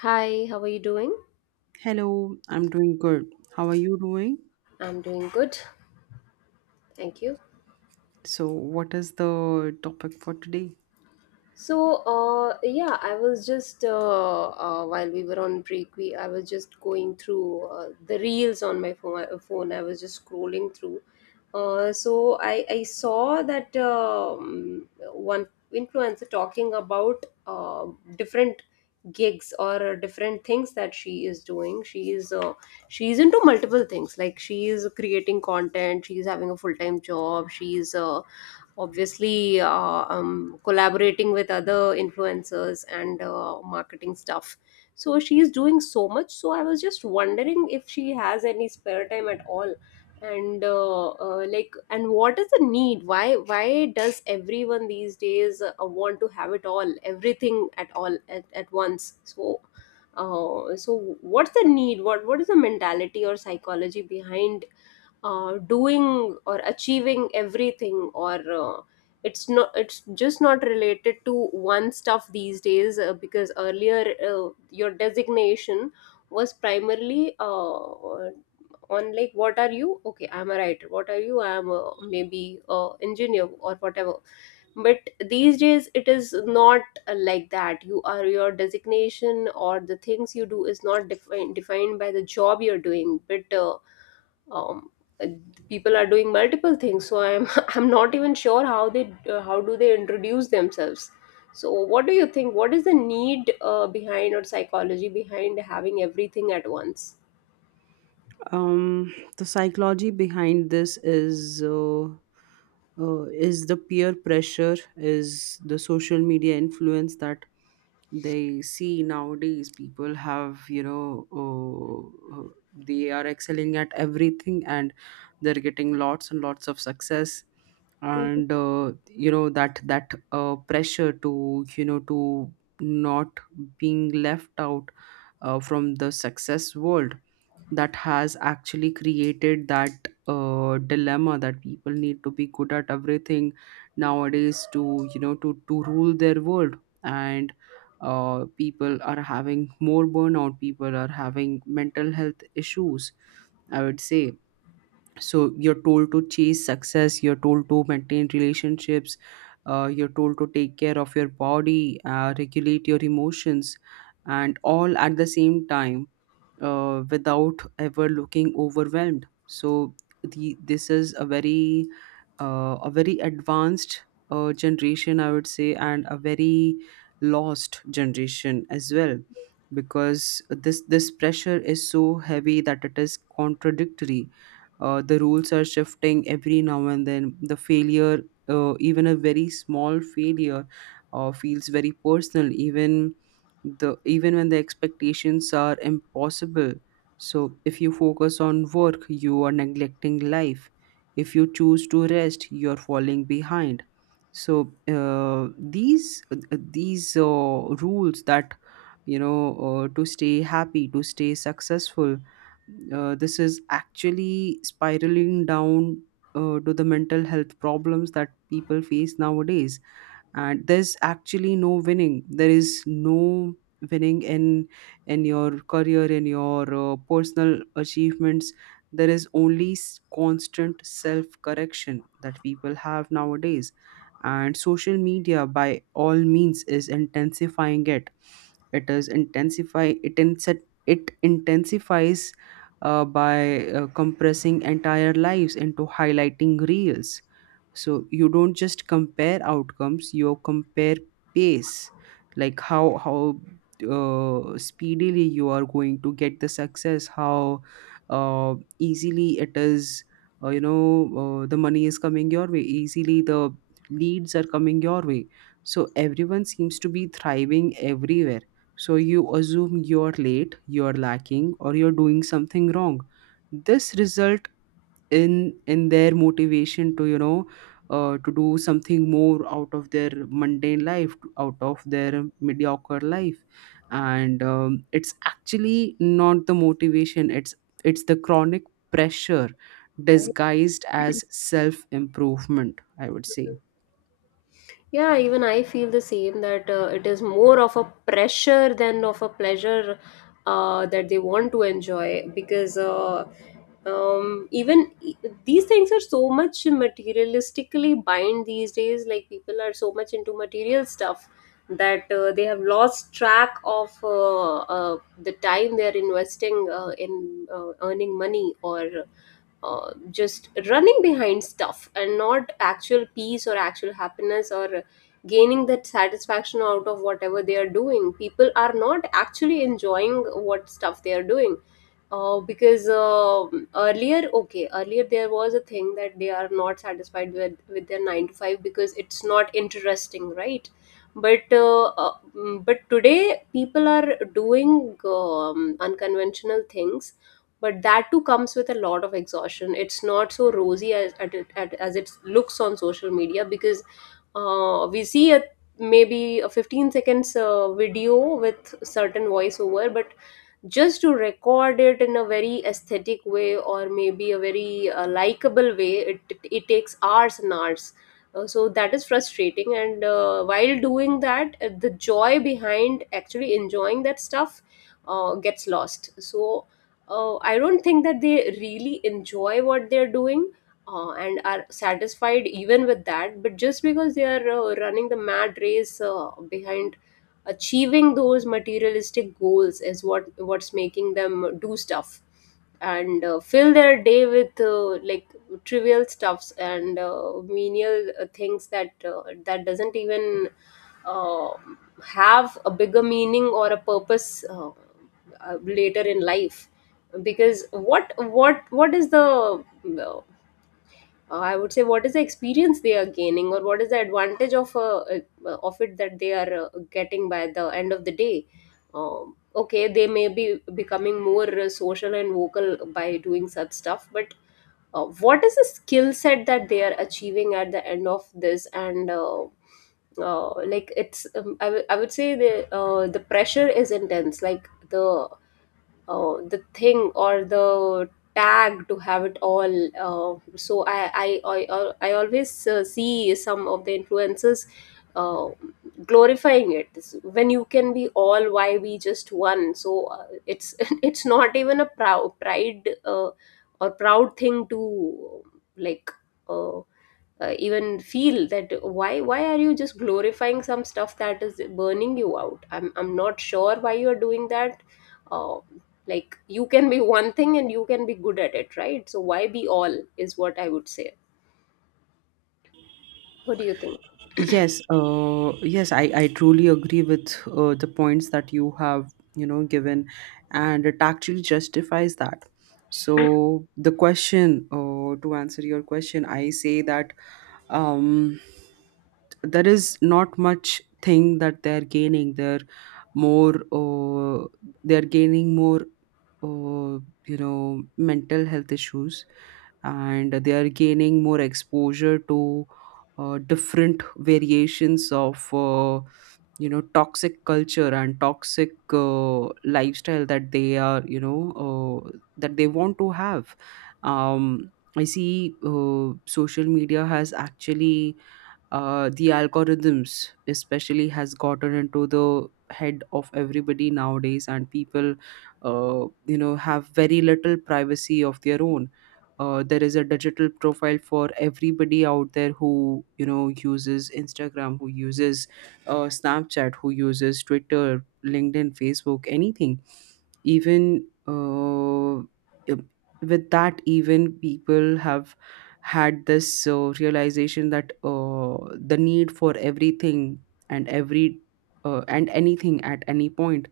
Hi, how are you doing? Hello, I'm doing good. How are you doing? I'm doing good. Thank you. So, what is the topic for today? So, yeah, I was just while we were on break, we I was just going through the reels on my phone. I was just scrolling through. So I saw that one influencer talking about different gigs or different things that she is doing. She is into multiple things. Like she is creating content. She is having a full time job. She is obviously collaborating with other influencers and marketing stuff, so she is doing so much. So I was just wondering if she has any spare time at all. And like, and what is the need, why does everyone these days want to have it all, everything at all at once. So, so what's the need, what is the mentality or psychology behind doing or achieving everything, or it's not, it's just not related to one stuff these days, because earlier your designation was primarily on, like, what are you? Okay, I'm a writer. What are you? I'm maybe a engineer or whatever. But these days it is not like that. You are, your designation or the things you do is not defined by the job you're doing, but um uh, people are doing multiple things, so I'm I'm not even sure how they how do they introduce themselves. So what do you think? What is the need behind, or psychology behind having everything at once? The psychology behind this is the peer pressure, is the social media influence that they see nowadays. People have, you know, they are excelling at everything and they're getting lots and lots of success. Mhm. And you know, that pressure to, you know, to not being left out from the success world, that has actually created that dilemma that people need to be good at everything nowadays to, you know, to rule their world. And people are having more burnout, people are having mental health issues, I would say. So you're told to chase success, you're told to maintain relationships, you're told to take care of your body, regulate your emotions, and all at the same time, without ever looking overwhelmed. So this is a very advanced generation, I would say, and a very lost generation as well, because this pressure is so heavy that it is contradictory. The rules are shifting every now and then. The failure, even a very small failure, feels very personal. Even when the expectations are impossible. So if you focus on work, you are neglecting life. If you choose to rest, you're falling behind. So these rules that, you know, to stay happy, to stay successful, this is actually spiraling down to the mental health problems that people face nowadays. And there's actually no winning, there is no winning in your career, in your personal achievements. There is only constant self correction that people have nowadays. And social media by all means is intensifying it. It is intensify it inset it intensifies by compressing entire lives into highlighting reels. So you don't just compare outcomes, you compare pace. Like how speedily you are going to get the success, how easily it is, you know, the money is coming your way easily, the leads are coming your way. So everyone seems to be thriving everywhere, so you assume you're late, you're lacking, or you're doing something wrong. This result in their motivation to, you know, to do something more out of their mundane life, out of their mediocre life. And it's actually not the motivation, it's the chronic pressure Right. disguised as self improvement, I would say. Yeah, even I feel the same, that it is more of a pressure than of a pleasure that they want to enjoy, because um even e- these things are so much materialistically bind these days, like people are so much into material stuff, that they have lost track of the time they are investing in earning money, or just running behind stuff, and not actual peace or actual happiness, or gaining that satisfaction out of whatever they are doing. People are not actually enjoying what stuff they are doing, because earlier, earlier there was a thing that they are not satisfied with their nine to five, because it's not interesting, right? But but today people are doing unconventional things, but that too comes with a lot of exhaustion. It's not so rosy as, as it looks on social media, because we see a maybe a 15 seconds video with certain voiceover, but just to record it in a very aesthetic way, or maybe a very likable way, it takes hours and hours. So that is frustrating, and while doing that, the joy behind actually enjoying that stuff gets lost. So I don't think that they really enjoy what they're doing, and are satisfied even with that, but just because they are running the mad race, behind achieving those materialistic goals, is what's making them do stuff, and fill their day with, like, trivial stuffs, and menial things that that doesn't even uh, have a bigger meaning or a purpose, later in life. Because what is the uh, I would say, what is the experience they are gaining, or what is the advantage of it that they are getting by the end of the day. Okay, they may be becoming more social and vocal by doing such stuff, but what is the skill set that they are achieving at the end of this? And like, I would say, the pressure is intense, like the thing or the tag to have it all. Uh, so i i i, uh, I always see some of the influencers, uh, glorifying it. When you can be all, why we just one? So, it's it's not even a proud pride, or proud thing to, like, uh, even feel that. Why are you just glorifying some stuff that is burning you out? I'm not sure why you are doing that, uh, like, you can be one thing and you can be good at it, right? So why be all, is what I would say. What do you think? Yes, yes, I truly agree with the points that you have, you know, given, and it actually justifies that. So the question, to answer your question, I say that um, there is not much thing that they're gaining. They're more, they're gaining more, uh, you know, mental health issues, and they are gaining more exposure to different variations of you know, toxic culture and toxic lifestyle that they are, you know, that they want to have. um, I see social media has actually the algorithms especially has gotten into the head of everybody nowadays, and people you know, have very little privacy of their own. Uh, there is a digital profile for everybody out there, who, you know, uses Instagram, who uses Snapchat, who uses Twitter, LinkedIn, Facebook, anything. Even with that, even people have had this realization that the need for everything and every and anything at any point,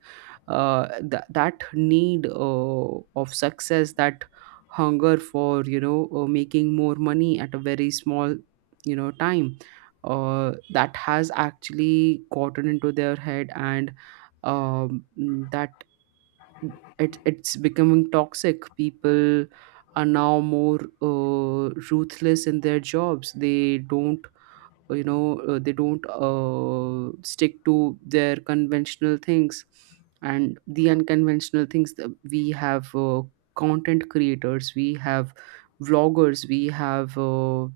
that need of success, that hunger for, you know, making more money at a very small, you know, time, that has actually gotten into their head. And um, that, it, it's becoming toxic. People are now more ruthless in their jobs. They don't, you know, they don't stick to their conventional things. And the unconventional things that we have, content creators, we have vloggers, we have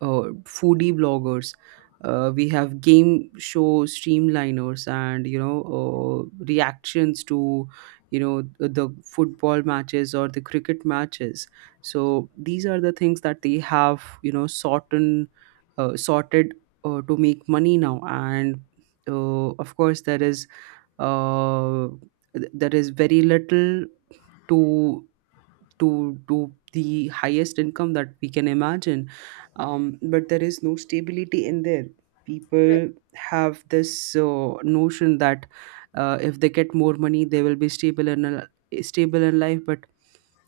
uh, foodie bloggers, we have game show streamliners, and, you know, reactions to, you know, the football matches or the cricket matches. So these are the things that they have, you know, sorted to make money now. And of course, there is uh, there is very little to to the highest income that we can imagine. Um, but there is no stability in there. People have this notion that if they get more money they will be stable stable in life. But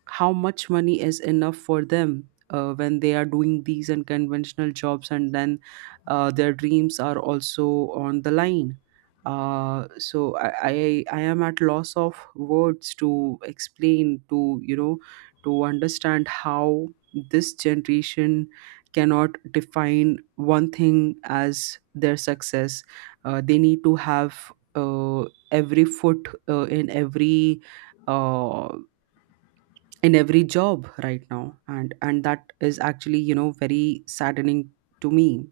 how much money is enough for them when they are doing these unconventional jobs? And then their dreams are also on the line. Uh, so I am at loss of words to explain, to you know, to understand how this generation cannot define one thing as their success. They need to have every foot uh, in every job right now. And that is actually, you know, very saddening to me.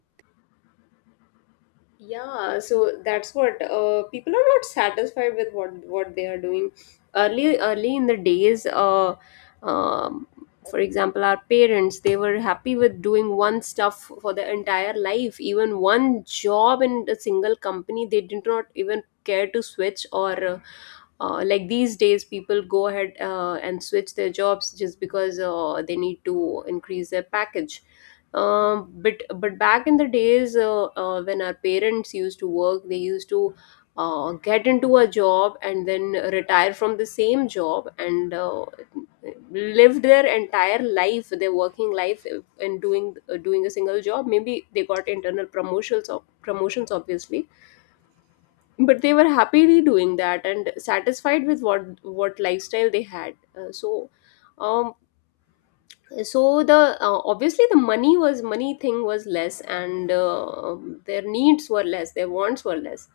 Yeah, so that's what, people are not satisfied with what they are doing. Early in the days, um, for example, our parents, they were happy with doing one stuff for their entire life, even one job in a single company. They did not even care to switch, or like, these days people go ahead and switch their jobs just because they need to increase their package. But back in the days, when our parents used to work, they used to get into a job and then retire from the same job, and lived their entire life, their working life, in doing, doing a single job. Maybe they got internal promotions, or promotions obviously, but they were happily doing that and satisfied with what lifestyle they had. Uh, so um so the obviously, the money thing was less, and their needs were less, their wants were less,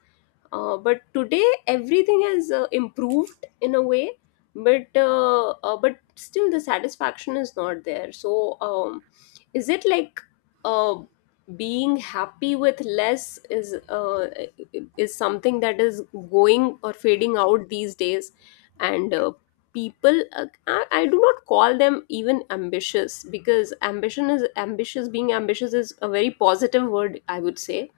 but today everything has improved in a way, but still the satisfaction is not there, so is it like uh, being happy with less is something that is going or fading out these days, and people, I do not call them even ambitious, because ambition is ambitious, being ambitious is a very positive word, I would say.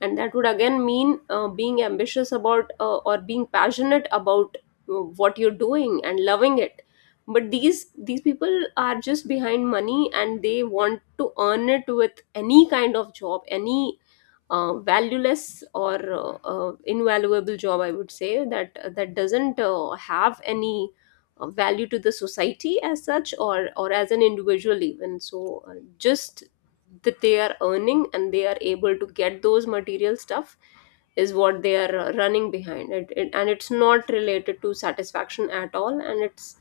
And that would again mean being ambitious about, or being passionate about what you're doing and loving it. But these people are just behind money, and they want to earn it with any kind of job, any valueless, or invaluable job, I would say, that doesn't have any value to the society as such, or as an individual even. So just that they are earning and they are able to get those material stuff is what they are running behind it. And it's not related to satisfaction at all, and it's,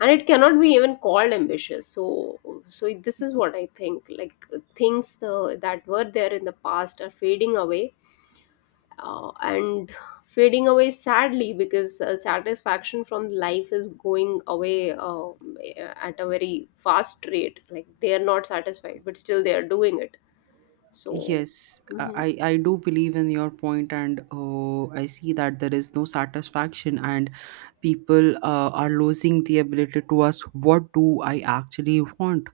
and it cannot be even called ambitious. So this is what I think, like things that were there in the past are fading away, and fading away sadly, because satisfaction from life is going away, at a very fast rate, like they are not satisfied, but still they are doing it. So, Yes, Hmm. I do believe in your point. And I see that there is no satisfaction, and people are losing the ability to ask, what do I actually want?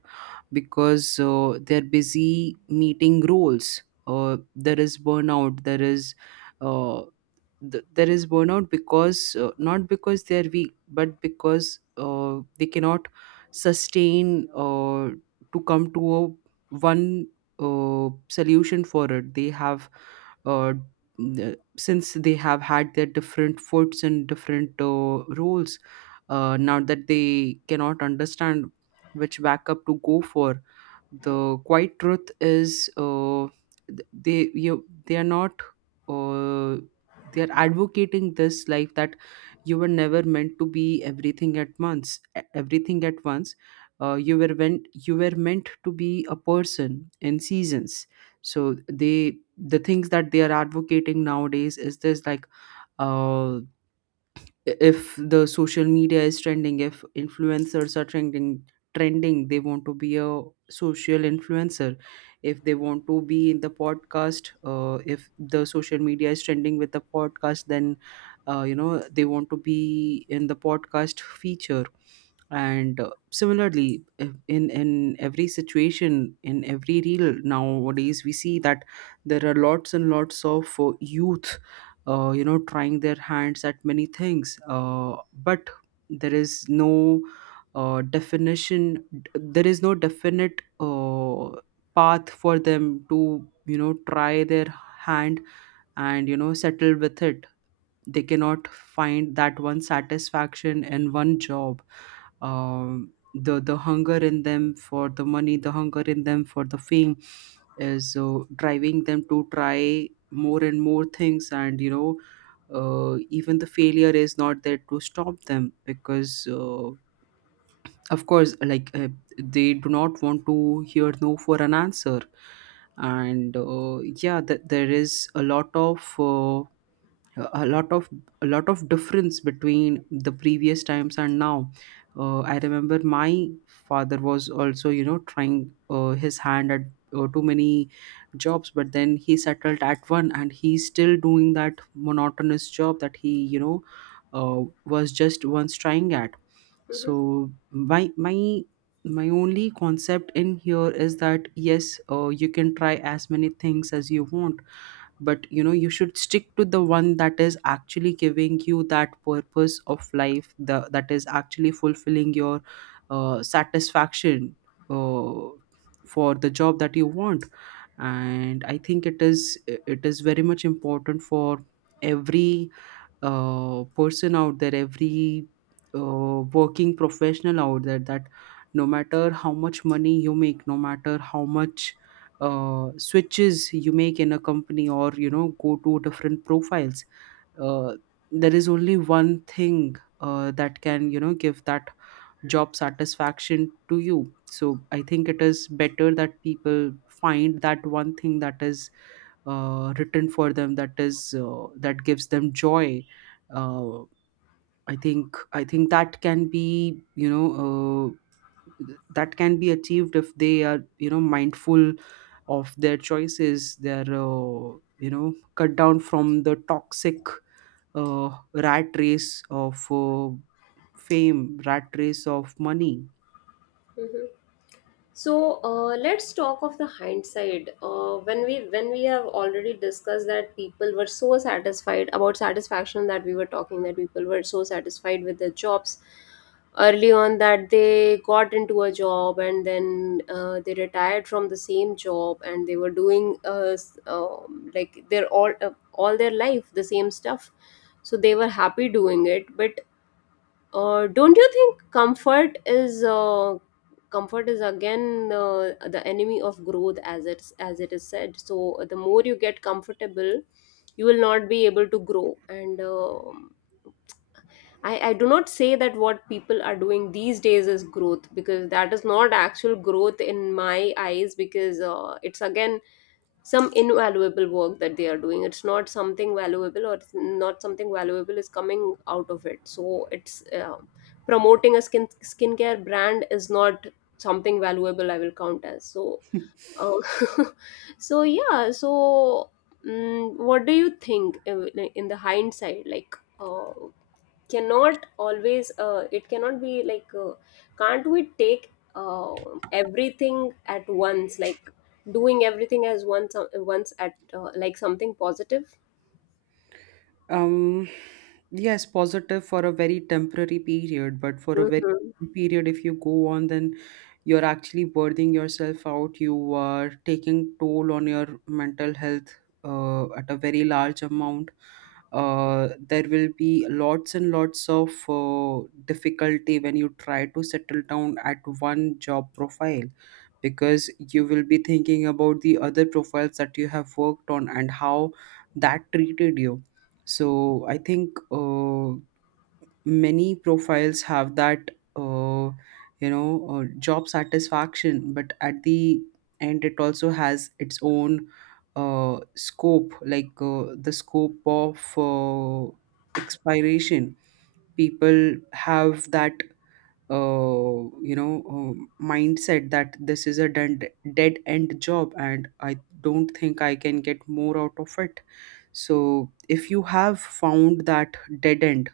Because they're busy meeting roles. Uh, there is burnout, there is uh, there is burnout because not because they are weak, but because they cannot sustain to come to a one solution for it. They have since they have had their different foods and different roles, now that they cannot understand which backup to go for. The quiet truth is they are not uh, they are advocating this life, that you were never meant to be everything at once. Uh, you were meant, you were meant to be a person in seasons. So they, the things that they are advocating nowadays is this, like uh, if the social media is trending, if influencers are trending they want to be a social influencer. If they want to be in the podcast, if the social media is trending with the podcast, then you know, they want to be in the podcast feature. And similarly, in every situation, in every reel nowadays we see that there are lots and lots of youth you know, trying their hands at many things. Uh, but there is no definition, there is no definite path for them to, you know, try their hand and, you know, settle with it. They cannot find that one satisfaction in one job. Um, the hunger in them for the money, the hunger in them for the fame is driving them to try more and more things. And, you know, even the failure is not there to stop them, because of course, like they do not want to hear no for an answer. And yeah, there is a lot of uh, a lot of a lot of difference between the previous times and now. Uh, I remember my father was also, you know, trying his hand at too many jobs, but then he settled at one, and he's still doing that monotonous job that he, you know, was just once trying at. Mhm, So my only concept in here is that, yes, you can try as many things as you want, but you know, you should stick to the one that is actually giving you that purpose of life, the that is actually fulfilling your satisfaction uh, for the job that you want. And I think it is, it is very much important for every person out there, every working professional out there, that no matter how much money you make, no matter how much switches you make in a company, or you know, go to different profiles, uh, there is only one thing that can, you know, give that job satisfaction to you. So I think it is better that people find that one thing that is written for them, that is that gives them joy. Uh, i think i think that can be that can be achieved if they are, you know, mindful of their choices, they're you know, cut down from the toxic rat race of fame, rat race of money. mhm. So, let's talk of the hindsight. When we have already discussed that people were so satisfied about satisfaction, that we were talking, that people were so satisfied with their jobs early on, that they got into a job and then they retired from the same job, and they were doing, like, their all their life the same stuff. So they were happy doing it. But don't you think comfort is, comfort is again the enemy of growth, as it is said? So the more you get comfortable, you will not be able to grow, and I do not say that what people are doing these days is growth, because that is not actual growth in my eyes, because it's again some invaluable work that they are doing, it's not something valuable, or it's not something valuable is coming out of it. So it's, promoting a skincare brand is not something valuable, I will count as. So uh, so, yeah, so, what do you think, in the hindsight, like, cannot always, it cannot be like, can't we take, everything at once, like doing everything as once, once at, like, something positive? um yes, positive for a very temporary period, but for a very Hmm. period if you go on, then you're actually burning yourself out, you are taking toll on your mental health at a very large amount. There will be lots and lots of difficulty when you try to settle down at one job profile, because you will be thinking about the other profiles that you have worked on and how that treated you. So I think, many profiles have that uh, job satisfaction, but at the end it also has its own scope, like the scope of expiration. People have that uh, you know mindset that this is a dead end job and I don't think I can get more out of it. So if you have found that dead end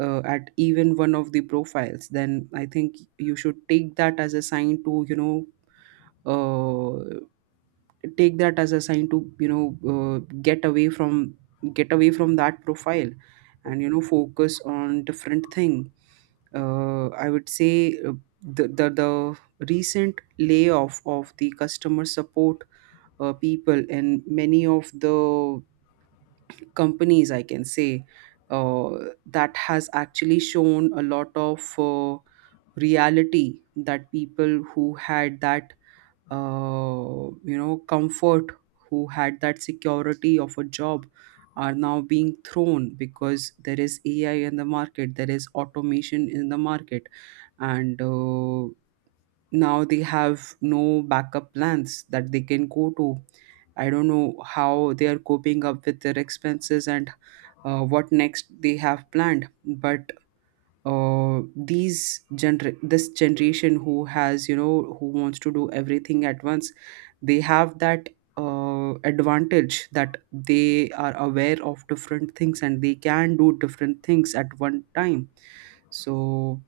at even one of the profiles, then I think you should take that as a sign to uh, take that as a sign to, you know, uh, get away from get away from that profile, and you know, focus on different thing. I would say, the recent layoff of the customer support people in many of the companies, I can say, uh, that has actually shown a lot of reality, that people who had that you know, comfort, who had that security of a job, are now being thrown because there is ai in the market, there is automation in the market, and now they have no backup plans that they can go to. I don't know how they are coping up with their expenses and what next they have planned. But this generation who has, you know, who wants to do everything at once, they have that advantage that they are aware of different things and they can do different things at one time. So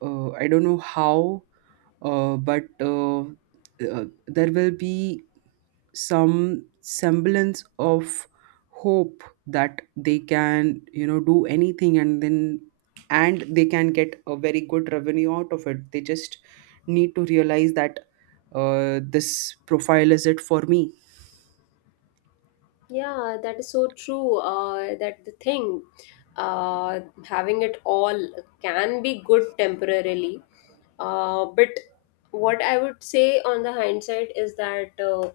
I don't know how, but there will be some semblance of hope that they can, you know, do anything, and then and they can get a very good revenue out of it. They just need to realize that this profile is it for me. Yeah, that is so true. That the thing, uh, having it all can be good temporarily. But what I would say on the hindsight is that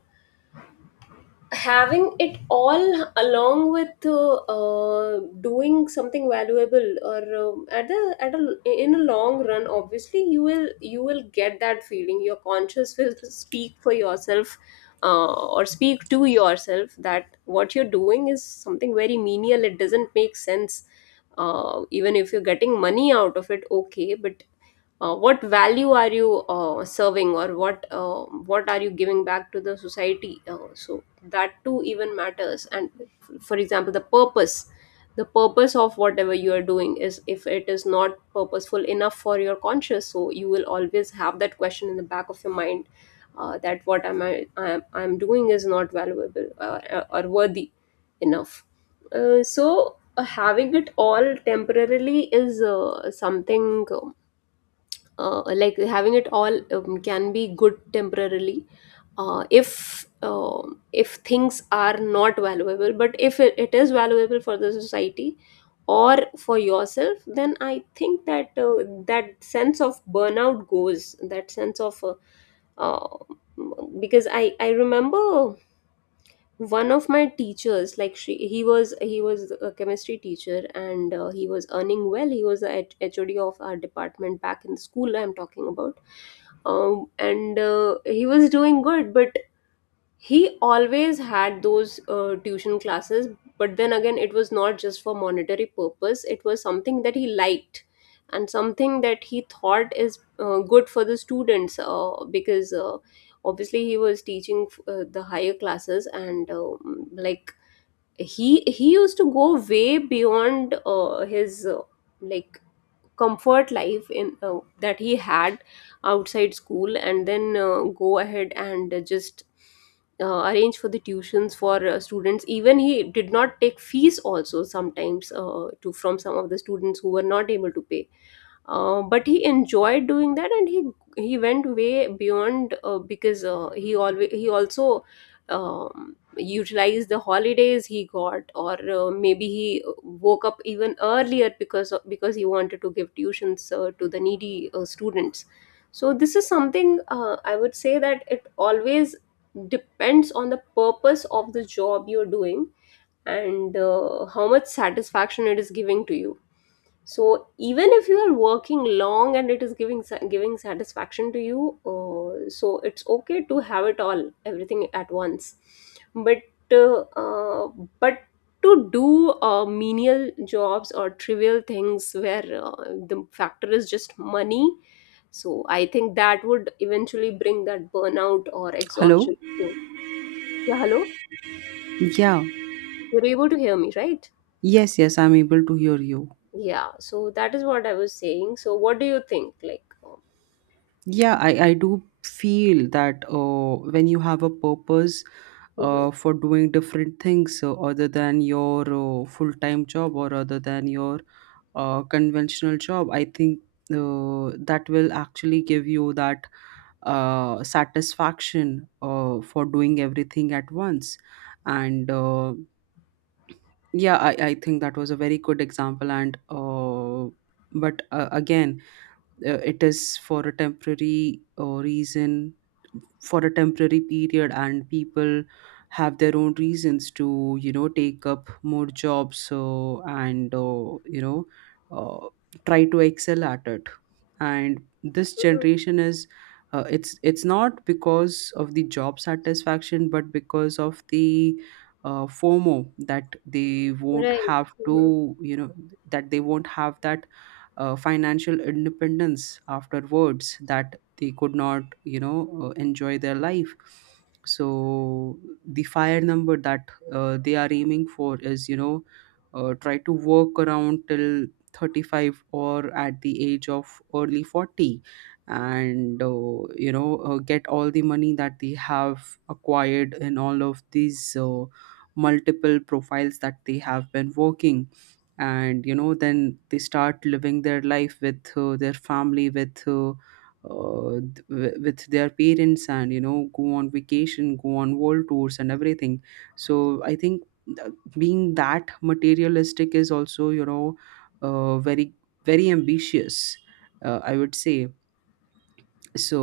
having it all along with doing something valuable or at the at a in a long run, obviously you will get that feeling. Your conscious will speak for yourself, or speak to yourself that what you're doing is something very menial, it doesn't make sense, even if you're getting money out of it, okay, but what value are you serving, or what are you giving back to the society? So that too even matters. And for example, the purpose, the purpose of whatever you are doing, is if it is not purposeful enough for your conscious, so you will always have that question in the back of your mind, that what am I'm doing is not valuable or worthy enough. Having it all temporarily is something, like having it all, can be good temporarily if things are not valuable. But if it is valuable for the society or for yourself, then I think that that sense of burnout goes, that sense of uh, because i remember one of my teachers. Like she he was a chemistry teacher, and he was earning well. He was the hod of our department back in the school I'm talking about. And He was doing good, but he always had those tuition classes. But then again, it was not just for monetary purpose, it was something that he liked and something that he thought is good for the students, because obviously he was teaching the higher classes, and like he used to go way beyond his like comfort life in that he had outside school, and then go ahead and just arrange for the tuitions for students. Even he did not take fees also sometimes, to from some of the students who were not able to pay, but he enjoyed doing that. And he went way beyond because he always, he also utilized the holidays he got, or maybe he woke up even earlier because he wanted to give tuitions to the needy students. So this is something I would say that it always depends on the purpose of the job you're doing, and how much satisfaction it is giving to you. So even if you are working long and it is giving giving satisfaction to you, so it's okay to have it all, everything at once. But uh, uh, but to do menial jobs or trivial things where the factor is just money, so I think that would eventually bring that burnout or exhaustion Hello? to you. Yeah, hello. Yeah. You're able to hear me, right? Yes, yes, I'm able to hear you. Yeah. So that is what I was saying. So what do you think? Like. Yeah, I do feel that when you have a purpose Mhm. For doing different things other than your full-time job or other than your conventional job, I think that will actually give you that satisfaction for doing everything at once. And yeah, I think that was a very good example. And but again, it is for a temporary reason, for a temporary period, and people have their own reasons to, you know, take up more jobs. So and uh, try to excel at it. And this generation is it's not because of the job satisfaction, but because of the FOMO, that they won't Right. have Mhm. to, you know, that they won't have that financial independence afterwards, that they could not, enjoy their life. So the fire number that they are aiming for is, you know, try to work around till 35 or at the age of early 40, and get all the money that they have acquired in all of these multiple profiles that they have been working. And you know, then they start living their life with their family, with with their parents, and you know, go on vacation, go on world tours, and everything. So being that materialistic is also, you know, very, very ambitious, I would say.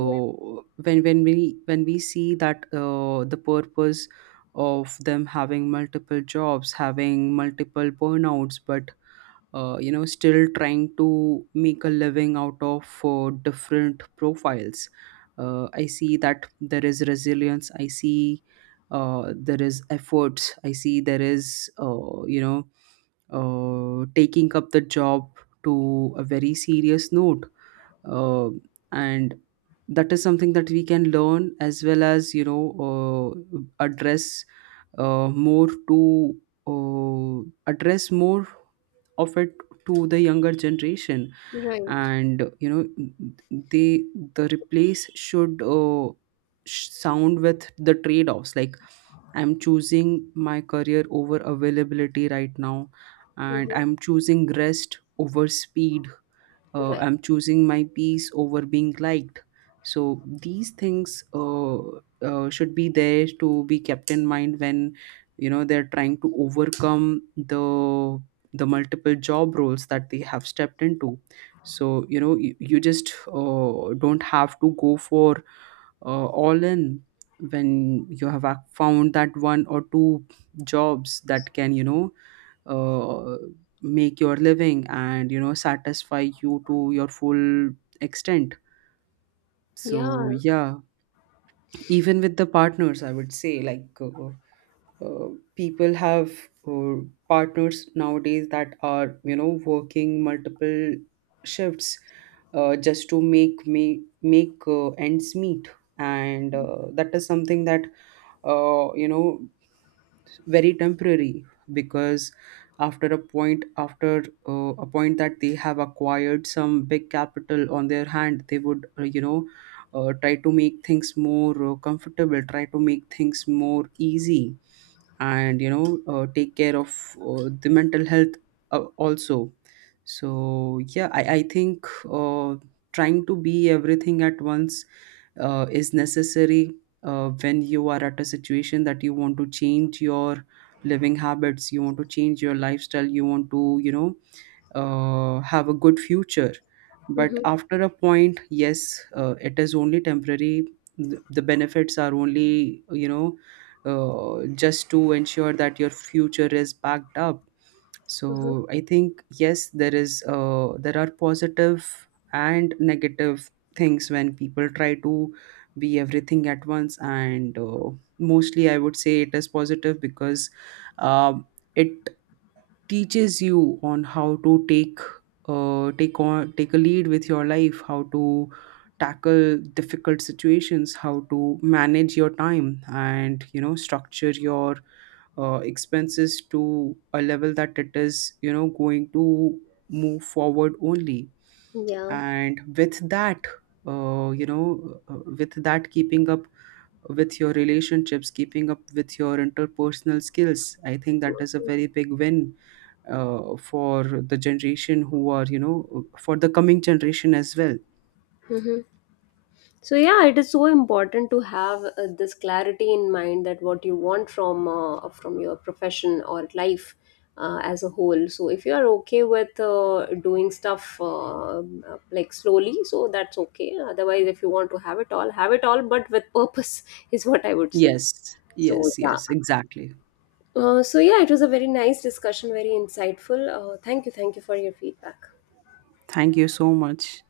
Yeah. when we see that the purpose of them having multiple jobs, having multiple burnouts, but you know, still trying to make a living out of different profiles, I see that there is resilience, I see there is efforts, I see there is, taking up the job to a very serious note. uh, and that is something that we can learn as well as, you know, address more to address more of it to the younger generation. Right. And you know, they the replace should sound with the trade offs, like, I'm choosing my career over availability right now, and Mhm. I'm choosing rest over speed, Right. I'm choosing my peace over being liked. So these things should be there to be kept in mind when, you know, they're trying to overcome the the multiple job roles that they have stepped into. So you know, you just don't have to go for all in when you have found that one or two jobs that can, you know, uh, make your living and you know, satisfy you to your full extent. Yeah. So yeah, even with the partners I would say, like uh, people have uh, partners nowadays that are, you know, working multiple shifts just to make ends meet. And that is something that you know, very temporary, because after a point, after a point that they have acquired some big capital on their hand, they would try to make things more comfortable, try to make things more easy, and you know, take care of the mental health also. So yeah, I think uh, trying to be everything at once is necessary when you are at a situation that you want to change your living habits, you want to change your lifestyle, you want to, you know, have a good future. But Mhm. after a point, yes, it is only temporary. The benefits are only, you know, just to ensure that your future is backed up. Mhm. So I think yes, there is there are positive and negative things when people try to be everything at once. And mostly I would say it is positive, because um it teaches you on how to take take on take a lead with your life, how to tackle difficult situations, how to manage your time, and you know, structure your expenses to a level that it is, you know, going to move forward only. Yeah. And with that with that, keeping up with your relationships, keeping up with your interpersonal skills, I think that is a very big win for the generation who are, you know, for the coming generation as well. Mm-hmm. So yeah, it is so important to have this clarity in mind, that what you want from your profession or life as a whole. So if you are okay with doing stuff like slowly, so that's okay. Otherwise, if you want to have it all, but with purpose is what I would say. Yes. So yes yeah, yes exactly. So yeah, it was a very nice discussion, very insightful. Thank you for your feedback. Thank you so much.